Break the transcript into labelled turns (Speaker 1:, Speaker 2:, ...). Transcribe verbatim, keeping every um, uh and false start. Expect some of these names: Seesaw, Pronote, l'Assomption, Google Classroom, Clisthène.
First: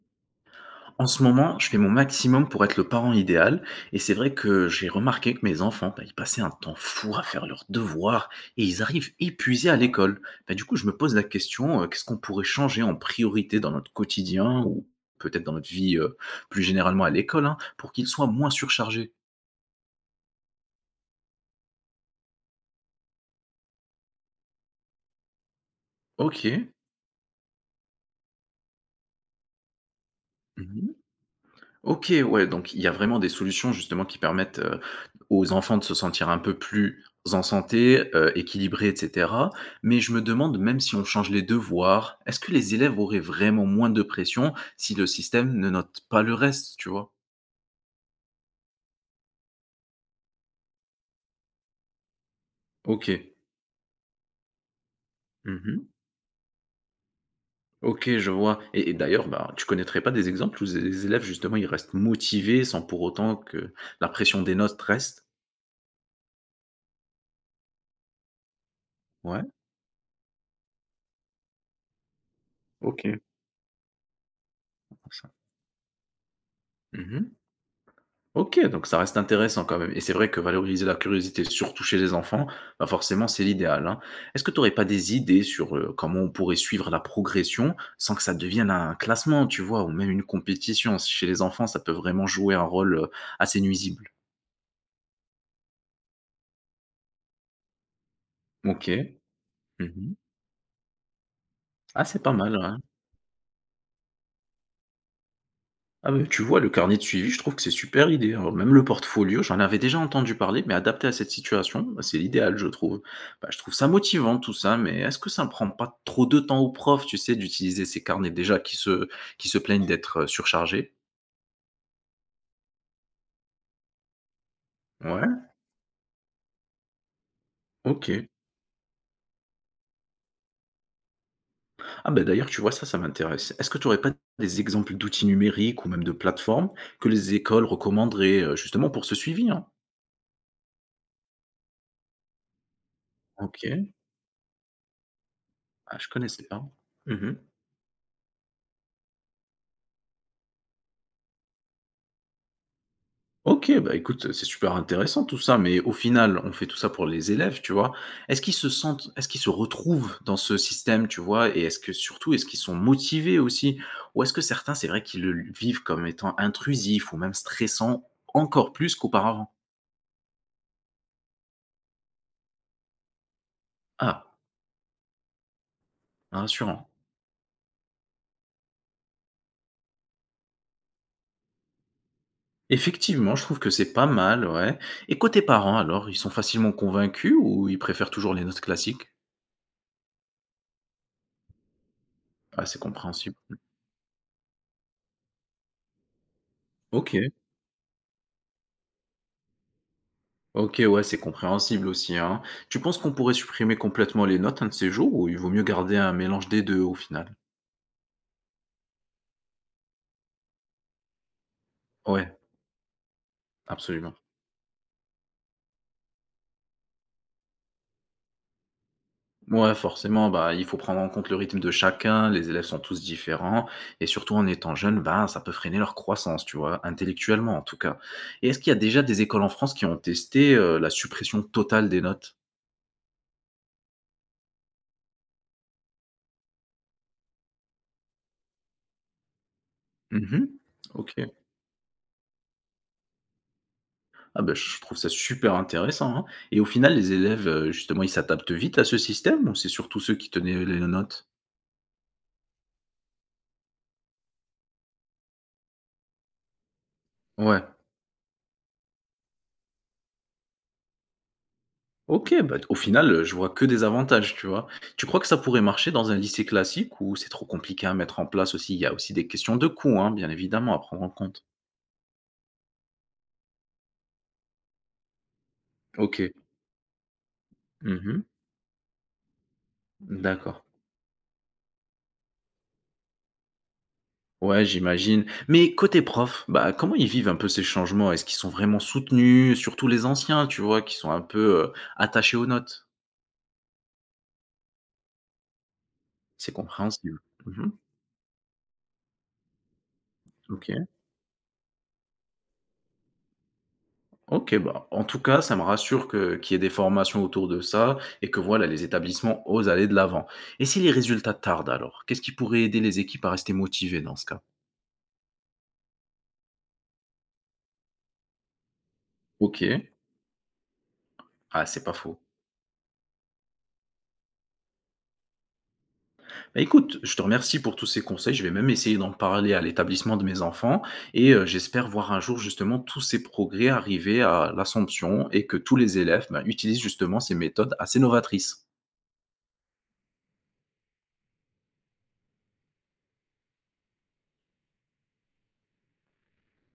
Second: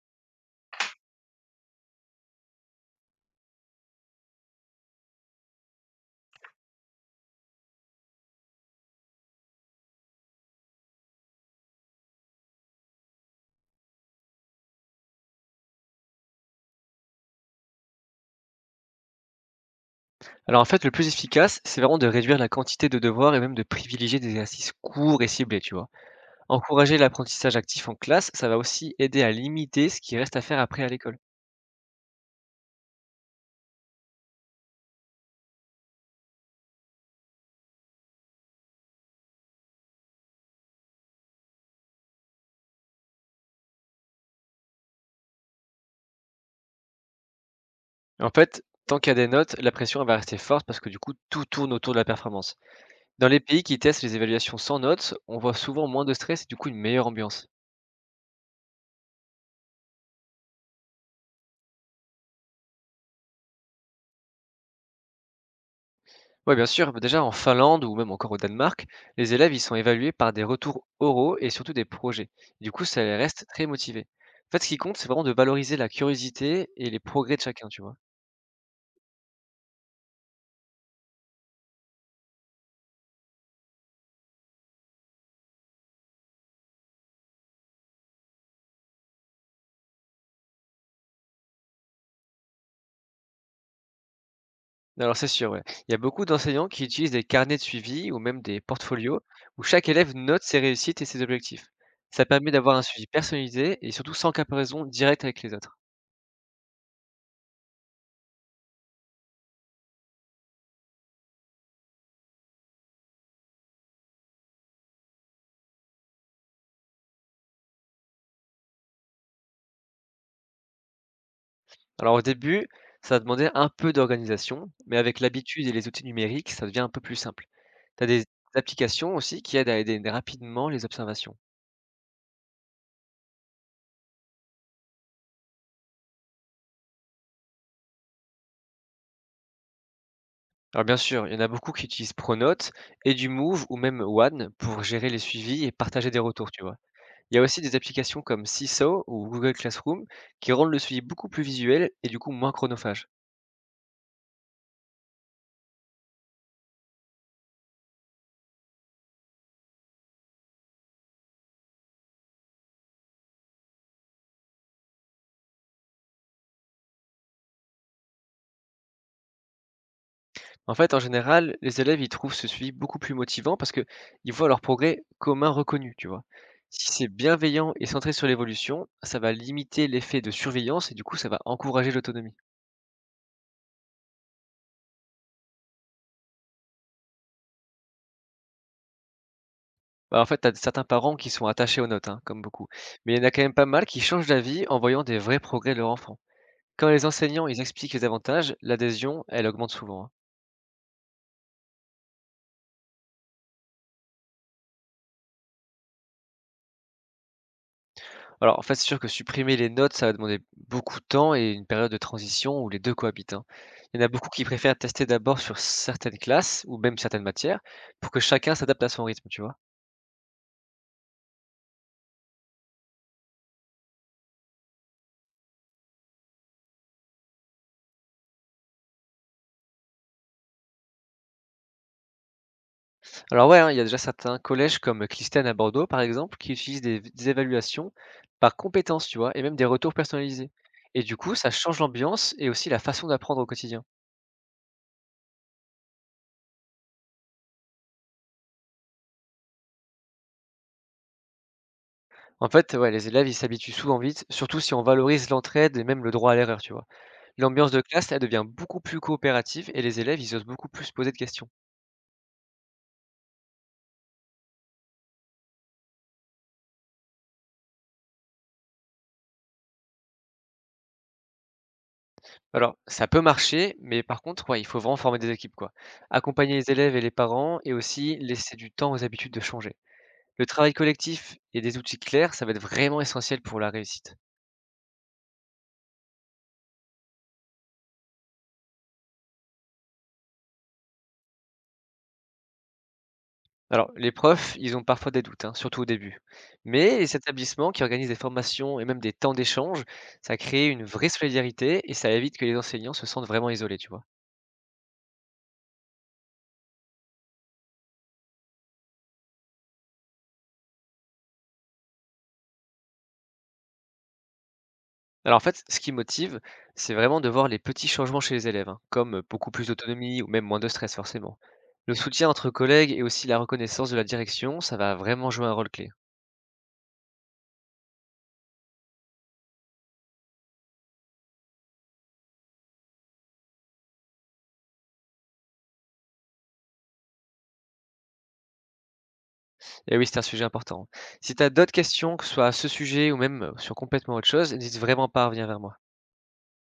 Speaker 1: En ce moment, je fais mon maximum pour être le parent idéal et c'est vrai que j'ai remarqué que mes enfants, bah, ils passaient un temps fou à faire leurs devoirs et ils arrivent épuisés à l'école. Bah, du coup, je me pose la question, euh, qu'est-ce qu'on pourrait changer en priorité dans notre quotidien ou peut-être dans notre vie euh, plus généralement à l'école, hein, pour qu'ils soient moins surchargés.
Speaker 2: Alors en fait, le plus efficace, c'est vraiment de réduire la quantité de devoirs et même de privilégier des exercices courts et ciblés, tu vois.
Speaker 1: Ok.
Speaker 2: Encourager l'apprentissage actif en classe, ça va aussi aider à limiter ce qui reste à faire après à
Speaker 1: Mhm.
Speaker 2: l'école.
Speaker 1: OK, ouais, donc il y a vraiment des solutions justement qui permettent, heu, aux enfants de se sentir un peu plus en santé, heu, équilibrés, et cetera. Mais je me demande, même si on change les devoirs, est-ce que les élèves auraient vraiment moins de pression si le système ne note pas le reste, tu vois?
Speaker 2: En fait, tant qu'il y a des notes, la pression elle va rester forte parce que du coup, tout tourne autour de la performance. Dans
Speaker 1: OK.
Speaker 2: les pays qui testent les évaluations sans notes, on voit souvent
Speaker 1: Mmh.
Speaker 2: moins de stress et du coup une meilleure ambiance.
Speaker 1: OK, je vois. Et et d'ailleurs, bah, tu connaîtrais pas des exemples où z les élèves justement, ils restent motivés sans pour autant que la pression des notes reste?
Speaker 2: Ouais, bien sûr. Bah, déjà, en Finlande ou même encore au Danemark, les
Speaker 1: Ouais,
Speaker 2: élèves, ils sont évalués par des retours oraux et surtout des projets. Du coup, ça
Speaker 1: OK.
Speaker 2: les reste très motivés. En fait, ce qui compte, c'est vraiment de valoriser la curiosité et les
Speaker 1: Mmh.
Speaker 2: progrès de chacun, tu vois.
Speaker 1: OK, donc ça reste intéressant quand même et c'est vrai que valoriser la curiosité, surtout chez les enfants, bah, forcément c'est l'idéal, hein. Est-ce que tu n'aurais pas des idées sur, heu, comment on pourrait suivre la progression sans que ça devienne un classement, tu vois? Ou même une compétition? Si chez les enfants, ça peut vraiment jouer un rôle heu, assez nuisible.
Speaker 2: Alors, c'est sûr, ouais. Il y a beaucoup d'enseignants qui utilisent des carnets de suivi ou même des
Speaker 1: OK.
Speaker 2: portfolios où chaque
Speaker 1: Mmh.
Speaker 2: élève note ses réussites et ses objectifs.
Speaker 1: Ah, c'est
Speaker 2: Ça
Speaker 1: pas
Speaker 2: permet
Speaker 1: mal, ouais.
Speaker 2: d'avoir un suivi personnalisé et surtout sans comparaison directe avec les autres.
Speaker 1: Ah mais tu vois, le carnet de suivi, je trouve que c'est super idée, hein. Même le portfolio, j'en avais déjà entendu parler, mais adapté à cette situation, bah, c'est l'idéal, je trouve. Bah, je trouve ça motivant tout ça, mais est-ce que ça ne prend pas trop de temps aux profs, tu sais, d'utiliser ces carnets déjà qui se, qui se plaignent d'être euh, surchargés?
Speaker 2: Alors, au début, ça demandait un peu d'organisation, mais avec
Speaker 1: Ouais,
Speaker 2: l'habitude et les outils numériques, ça devient un peu plus simple. Tu as
Speaker 1: ok.
Speaker 2: des applications aussi qui aident à aider rapidement les observations.
Speaker 1: Ah ben d'ailleurs, tu vois, ça, ça m'intéresse. Est-ce que tu n'aurais pas des exemples d'outils numériques ou même de plateformes que les écoles recommanderaient, euh, justement pour ce suivi, hein?
Speaker 2: Alors bien sûr, il y en a beaucoup qui utilisent Pronote et du Move ou
Speaker 1: Ok,
Speaker 2: même One pour gérer les suivis et
Speaker 1: ah, je
Speaker 2: partager des
Speaker 1: connaissais
Speaker 2: retours, tu
Speaker 1: pas.
Speaker 2: vois. Il y
Speaker 1: Mhm.
Speaker 2: a aussi des applications comme Seesaw ou Google Classroom qui rendent le suivi beaucoup plus visuel et du coup moins chronophage.
Speaker 1: OK, bah, écoute, c'est super intéressant tout ça, mais au final, on fait tout ça pour les élèves, tu vois? Est-ce qu'ils se sentent est-ce qu'ils se retrouvent dans ce système, tu vois? Et est-ce que surtout, est-ce qu'ils sont motivés aussi? Ou est-ce que certains, c'est vrai qu'ils le vivent comme étant intrusif ou même stressant encore plus qu'auparavant?
Speaker 2: En fait, en général, les élèves ils trouvent ce suivi beaucoup plus motivant parce que
Speaker 1: Ah,
Speaker 2: ils voient leur progrès commun reconnu, tu vois.
Speaker 1: rassurant.
Speaker 2: Si c'est bienveillant et centré sur l'évolution, ça va limiter l'effet de surveillance et du coup ça va encourager l'autonomie.
Speaker 1: Effectivement, je trouve que c'est pas mal, ouais. Et côté parents alors, ils sont facilement convaincus ou ils préfèrent toujours les notes classiques?
Speaker 2: Bah, en fait, tu as certains parents qui sont attachés aux notes, hein, comme
Speaker 1: Ah,
Speaker 2: beaucoup.
Speaker 1: c'est
Speaker 2: Mais il y en a
Speaker 1: compréhensible.
Speaker 2: quand même pas mal qui changent d'avis en voyant des vrais progrès de leur enfant. Quand les
Speaker 1: OK.
Speaker 2: enseignants ils expliquent les avantages, l'adhésion, elle augmente souvent, hein.
Speaker 1: OK, ouais, c'est compréhensible aussi, hein. Tu penses qu'on pourrait supprimer complètement les notes un de ces jours ou il vaut mieux garder un mélange des deux au final?
Speaker 2: Alors, en fait, c'est sûr que supprimer les notes, ça va demander beaucoup de temps et une période de
Speaker 1: Ouais,
Speaker 2: transition où les deux cohabitent, hein. Il y en a
Speaker 1: absolument.
Speaker 2: beaucoup qui préfèrent tester d'abord sur certaines classes ou même certaines matières pour que chacun s'adapte à son rythme, tu vois.
Speaker 1: Ouais, forcément, bah, il faut prendre en compte le rythme de chacun, les élèves sont tous différents, et surtout en étant jeunes, bah, ça peut freiner leur croissance, tu vois, intellectuellement en tout cas. Et est-ce qu'il y a déjà des écoles en France qui ont testé, heu, la suppression totale des notes?
Speaker 2: Alors ouais, hein, il y a déjà certains collèges comme Clisthène à Bordeaux, par exemple, qui utilisent des, v- des évaluations par compétences, tu vois, et même des retours
Speaker 1: Mmh.
Speaker 2: personnalisés. Et
Speaker 1: OK.
Speaker 2: du coup, ça change l'ambiance et aussi la façon d'apprendre au quotidien.
Speaker 1: Ah bah, je trouve ça super intéressant, hein. Et au final, les élèves, heu, justement, ils s'adaptent vite à ce système ou c'est surtout ceux qui tenaient les notes?
Speaker 2: En fait, ouais, les élèves, ils s'habituent souvent vite, surtout si on valorise l'entraide et même le droit à l'erreur, tu vois.
Speaker 1: Ouais.
Speaker 2: L'ambiance de classe, elle devient beaucoup plus coopérative et les élèves, ils osent beaucoup plus se poser de questions.
Speaker 1: OK, bah, au final, heu, je vois que des avantages, tu vois? Tu crois que ça pourrait marcher dans un lycée classique ou c'est trop compliqué à mettre en place aussi? Il y a aussi des questions de coût, hein, bien évidemment, à prendre en compte.
Speaker 2: Alors, ça peut marcher, mais par contre, ouais, il faut vraiment former des équipes, quoi.
Speaker 1: OK.
Speaker 2: Accompagner les élèves et les parents et aussi
Speaker 1: Mmh.
Speaker 2: laisser du temps aux habitudes de changer. Le
Speaker 1: D'accord.
Speaker 2: travail collectif et des outils clairs, ça va être vraiment essentiel pour la réussite.
Speaker 1: Ouais, j'imagine. Mais côté prof, bah, comment ils vivent un peu ces changements? Est-ce qu'ils sont vraiment soutenus? Surtout les anciens, tu vois, qui sont un peu, heu, attachés aux notes.
Speaker 2: Alors, les profs, ils ont parfois des doutes, hein, surtout au début.
Speaker 1: C'est
Speaker 2: Mais les
Speaker 1: compréhensible. Mmh.
Speaker 2: établissements qui organisent des formations et même des temps d'échange, ça crée
Speaker 1: OK.
Speaker 2: une vraie solidarité et ça évite que les enseignants se sentent vraiment isolés, tu vois.
Speaker 1: OK, bah, en tout cas, ça me rassure que qu'il y ait des formations autour de ça et que voilà, les établissements osent aller de l'avant. Et si les résultats tardent alors, qu'est-ce qui pourrait aider les équipes à rester motivées dans ce cas?
Speaker 2: Alors en fait, ce qui motive, c'est vraiment de voir les petits changements chez les élèves, hein, comme beaucoup plus
Speaker 1: OK.
Speaker 2: d'autonomie ou même moins de stress forcément.
Speaker 1: Ah, c'est pas
Speaker 2: Le
Speaker 1: faux.
Speaker 2: soutien entre collègues et aussi la reconnaissance de la direction, ça va vraiment jouer un rôle clé.
Speaker 1: Bah, écoute, je te remercie pour tous ces conseils. Je vais même essayer d'en parler à l'établissement de mes enfants et euh, j'espère voir un jour justement tous ces progrès arriver à l'Assomption et que tous les élèves, bah, utilisent justement ces méthodes assez novatrices.
Speaker 2: Et oui, c'était un sujet important. Si tu as d'autres questions, que ce soit à ce sujet ou même sur complètement autre chose, n'hésite vraiment pas à revenir vers moi.